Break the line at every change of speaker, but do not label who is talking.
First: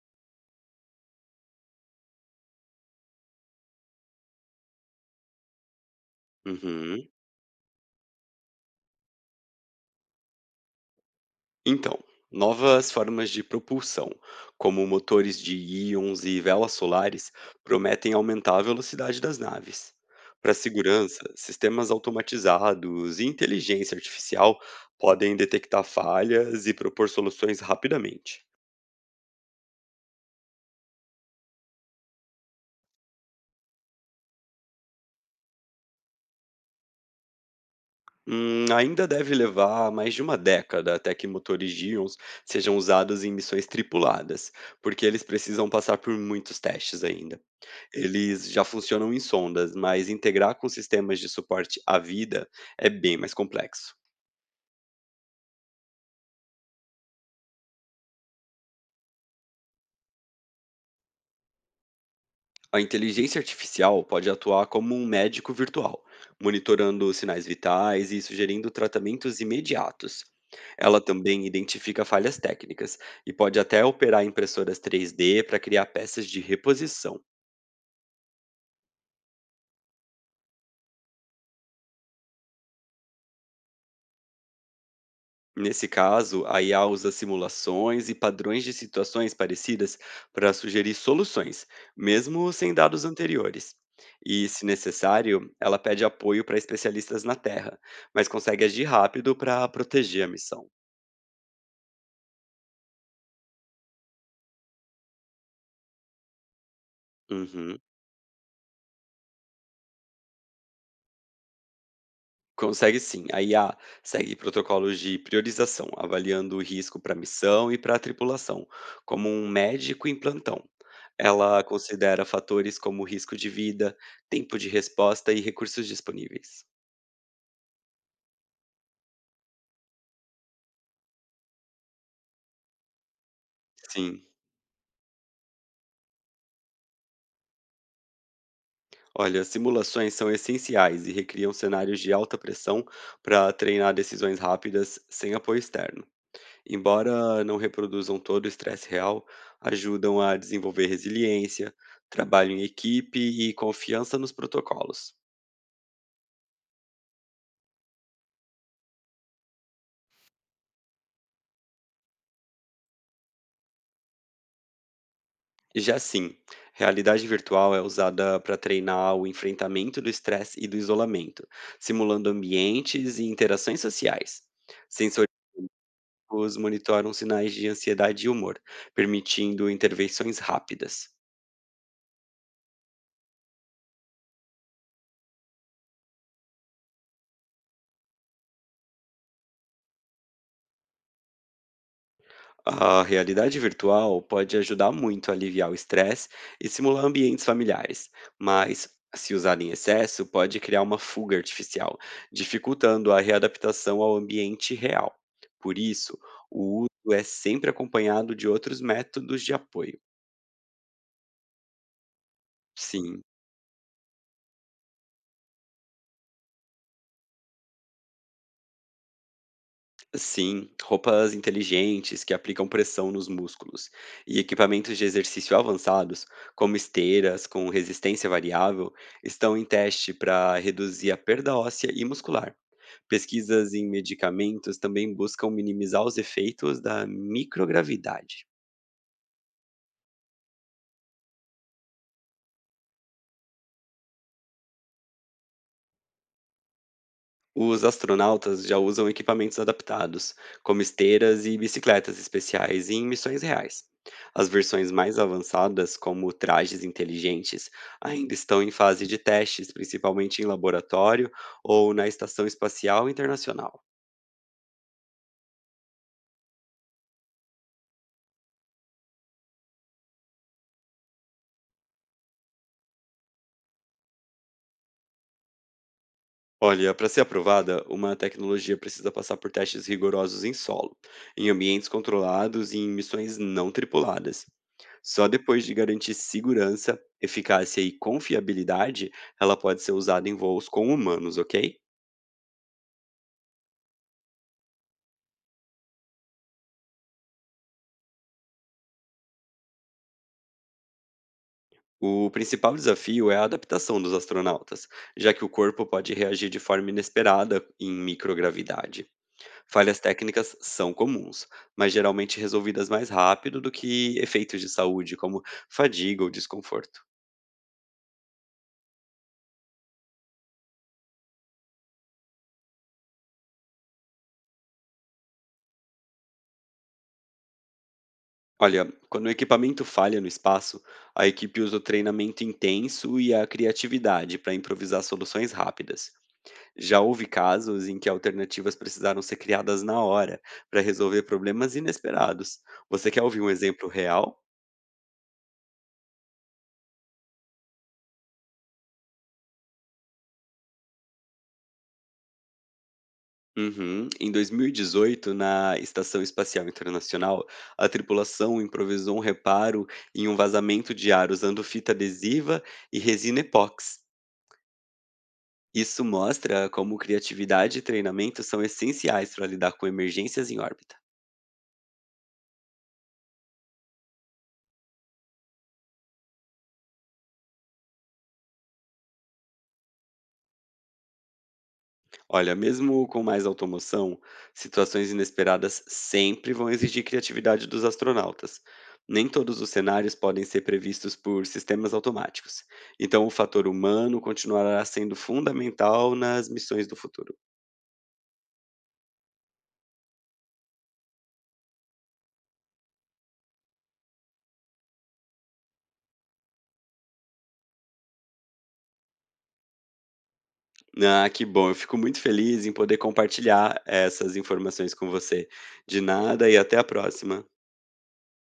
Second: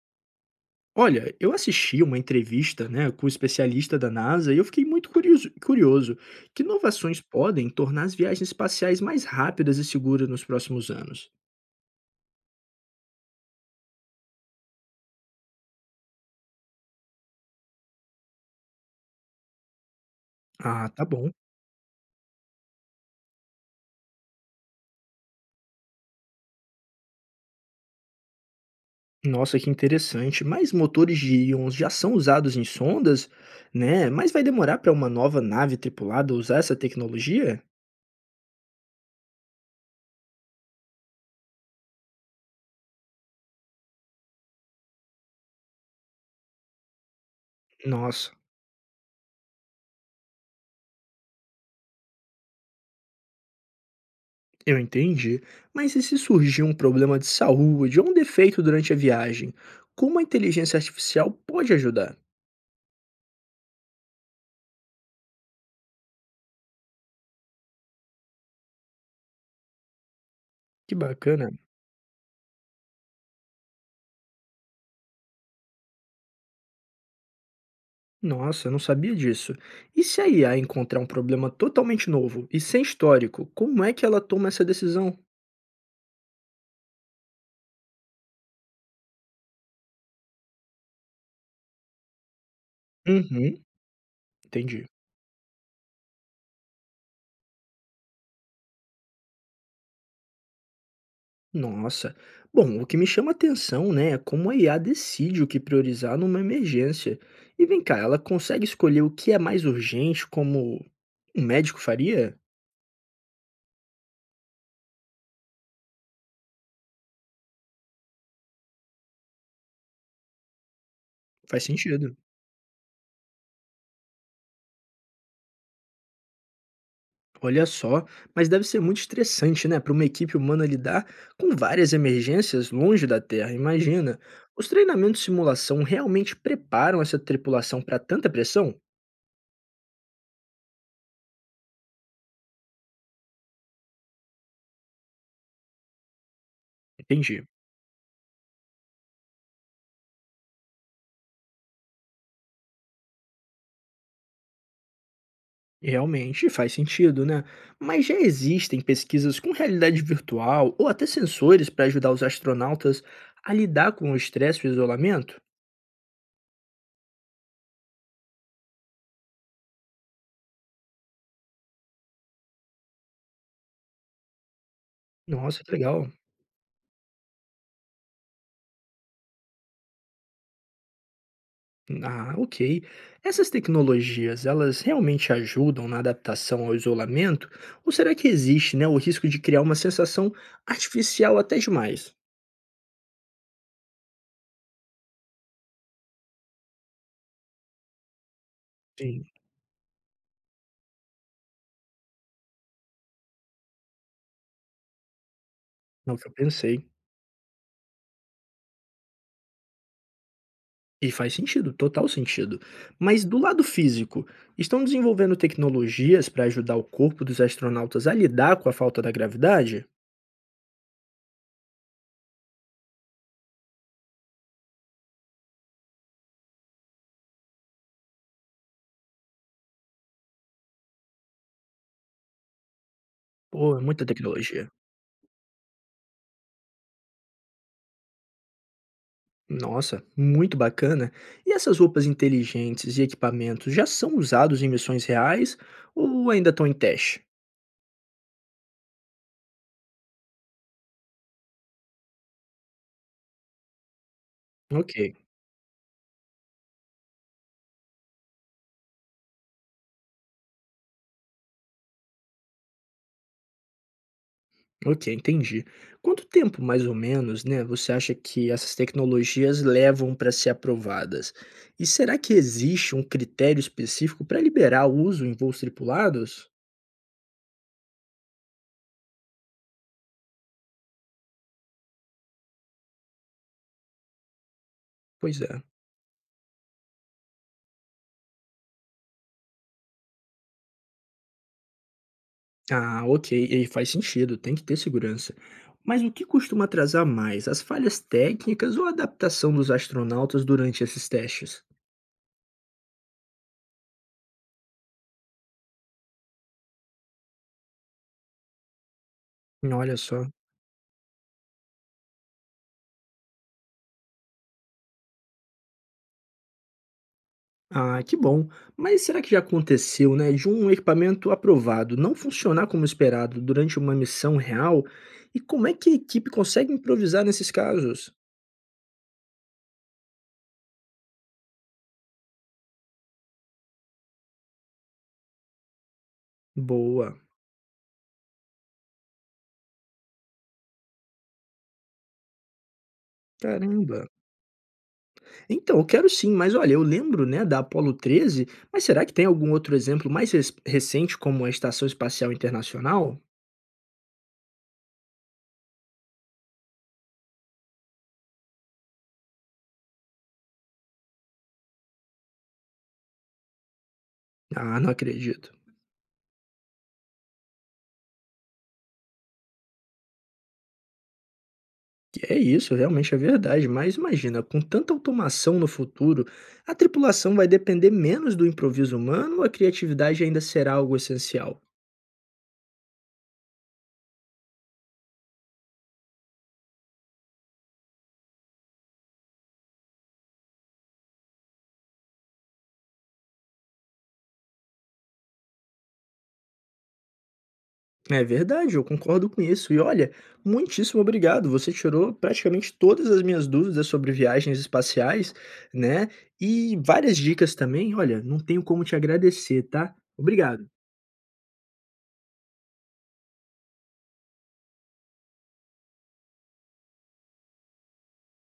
Olha, eu assisti uma entrevista, né, com o especialista da NASA e eu fiquei muito curioso, curioso. Que
Uhum.
inovações podem tornar as viagens espaciais mais rápidas e seguras nos próximos anos?
Então, novas formas de propulsão, como motores de íons e velas solares, prometem aumentar a velocidade das naves. Para
Ah, tá
segurança,
bom.
sistemas automatizados e inteligência artificial podem detectar falhas e propor soluções rapidamente.
Nossa, que interessante. Mas motores de íons já são usados em sondas, né? Mas vai demorar para uma nova nave tripulada usar essa tecnologia?
Ainda deve levar mais de uma década até que motores de íons sejam usados em missões tripuladas, porque eles precisam passar por muitos testes ainda.
Nossa,
Eles já funcionam em sondas, mas integrar com sistemas de suporte à vida é bem mais complexo.
eu entendi. Mas e se surgir um problema de saúde ou um defeito durante a viagem? Como a inteligência artificial pode ajudar?
A inteligência artificial pode atuar como um médico virtual, monitorando sinais vitais e sugerindo tratamentos imediatos.
Que
Ela também
bacana.
identifica falhas técnicas e pode até operar impressoras 3D para criar peças de reposição.
Nossa, eu não sabia disso. E se a IA encontrar um problema totalmente novo e sem histórico, como é que ela toma essa decisão?
Nesse caso, a IA usa simulações e padrões de situações parecidas para sugerir soluções, mesmo sem dados
Uhum,
anteriores. E, se
entendi.
necessário, ela pede apoio para especialistas na Terra, mas consegue agir rápido para proteger a missão.
Nossa. Bom, o que me chama atenção, né, é como a IA decide o que priorizar numa emergência. E
Uhum.
vem cá, ela consegue escolher o que é mais urgente, como um médico faria?
Consegue sim. A IA segue protocolos de priorização, avaliando o risco para a missão e para a tripulação, como um médico em plantão. Ela
Faz sentido.
considera fatores como risco de vida, tempo de resposta e recursos disponíveis.
Olha só, mas deve ser muito estressante, né, para uma equipe humana lidar com várias emergências longe da Terra. Imagina.
Sim.
Os treinamentos de simulação realmente preparam essa tripulação para tanta pressão?
Olha, simulações são essenciais e recriam cenários de alta pressão para treinar decisões rápidas sem apoio externo.
Entendi.
Embora não reproduzam todo o estresse real, ajudam a desenvolver resiliência, trabalho em equipe e confiança nos protocolos.
Realmente faz sentido, né? Mas já existem pesquisas com realidade virtual ou até sensores para ajudar os astronautas a lidar com o estresse e o isolamento?
Já sim, realidade virtual é usada para treinar o enfrentamento do estresse e do isolamento, simulando ambientes e interações sociais.
Nossa, que legal.
Os monitoram sinais de ansiedade e humor, permitindo intervenções rápidas.
Ah, ok. Essas tecnologias, elas realmente ajudam na adaptação ao isolamento? Ou será que existe, né, o risco de criar uma sensação artificial até demais?
A realidade virtual pode ajudar muito a aliviar o estresse e simular ambientes familiares, mas
Sim,
se usada em excesso, pode criar uma fuga artificial, dificultando a readaptação ao ambiente real. Por
é o
isso,
que eu
o
pensei.
uso é sempre acompanhado de outros métodos de apoio.
E faz sentido, total sentido. Mas
Sim.
do lado físico, estão desenvolvendo tecnologias para ajudar o corpo dos astronautas a lidar com a falta da gravidade?
Sim, roupas inteligentes que aplicam pressão nos músculos e equipamentos de exercício avançados, como esteiras com resistência variável, estão em teste para reduzir a perda óssea e muscular. Pesquisas
Pô, é
em
muita tecnologia.
medicamentos também buscam minimizar os efeitos da microgravidade.
Nossa, muito bacana. E essas roupas inteligentes e equipamentos já são usados em missões reais ou ainda estão em teste?
Os astronautas já usam equipamentos adaptados, como esteiras e bicicletas especiais em missões reais. As
Ok,
versões mais avançadas, como trajes inteligentes, ainda estão em fase de testes, principalmente em laboratório ou na Estação Espacial Internacional.
ok, entendi. Quanto tempo, mais ou menos, né, você acha que essas tecnologias levam para ser aprovadas? E será que existe um critério específico para liberar o uso em voos tripulados?
Olha, para ser aprovada, uma tecnologia precisa passar por testes rigorosos em solo, em ambientes controlados e em missões não tripuladas. Só
Pois é.
depois de garantir segurança, eficácia e confiabilidade, ela pode ser usada em voos com humanos, ok?
Ah, ok. E faz sentido, tem que ter segurança. Mas o que costuma atrasar mais, as falhas técnicas ou a adaptação dos astronautas durante esses testes?
O principal desafio é a adaptação dos astronautas, já que o corpo pode reagir de forma inesperada em microgravidade.
Olha
Falhas
só.
técnicas são comuns, mas geralmente resolvidas mais rápido do que efeitos de saúde, como fadiga ou desconforto.
Ah, que bom. Mas será que já aconteceu, né, de um equipamento aprovado não funcionar como esperado durante uma missão real? E como é que a equipe consegue improvisar nesses casos?
Olha, quando o equipamento falha no espaço, a equipe usa o treinamento intenso e a criatividade para improvisar soluções rápidas. Já
Boa.
houve casos em que alternativas precisaram ser criadas na hora para resolver problemas inesperados. Você quer ouvir um exemplo
Caramba.
real?
Então, eu quero sim, mas olha, eu lembro, né, da Apollo 13, mas será que tem algum outro exemplo mais recente, como a Estação Espacial Internacional?
Uhum. Em 2018, na Estação Espacial Internacional, a tripulação improvisou um reparo em um vazamento de ar usando fita adesiva e resina epóxi.
Ah, não acredito.
Isso mostra como criatividade e treinamento são essenciais para lidar com emergências em órbita.
Que é isso, realmente é verdade, mas imagina, com tanta automação no futuro, a tripulação vai depender menos do improviso humano ou a criatividade ainda será algo essencial?
Olha, mesmo com mais automoção, situações inesperadas sempre vão exigir criatividade dos astronautas. Nem todos os cenários podem ser previstos por sistemas automáticos. Então, o fator humano continuará sendo fundamental nas missões do futuro.
É verdade, eu concordo com isso. E olha, muitíssimo obrigado. Você tirou praticamente todas as minhas dúvidas sobre viagens espaciais, né? E várias dicas também. Olha, não tenho como te agradecer, tá? Obrigado.
Ah, que bom! Eu fico muito feliz em poder compartilhar essas informações com você. De nada e até a próxima.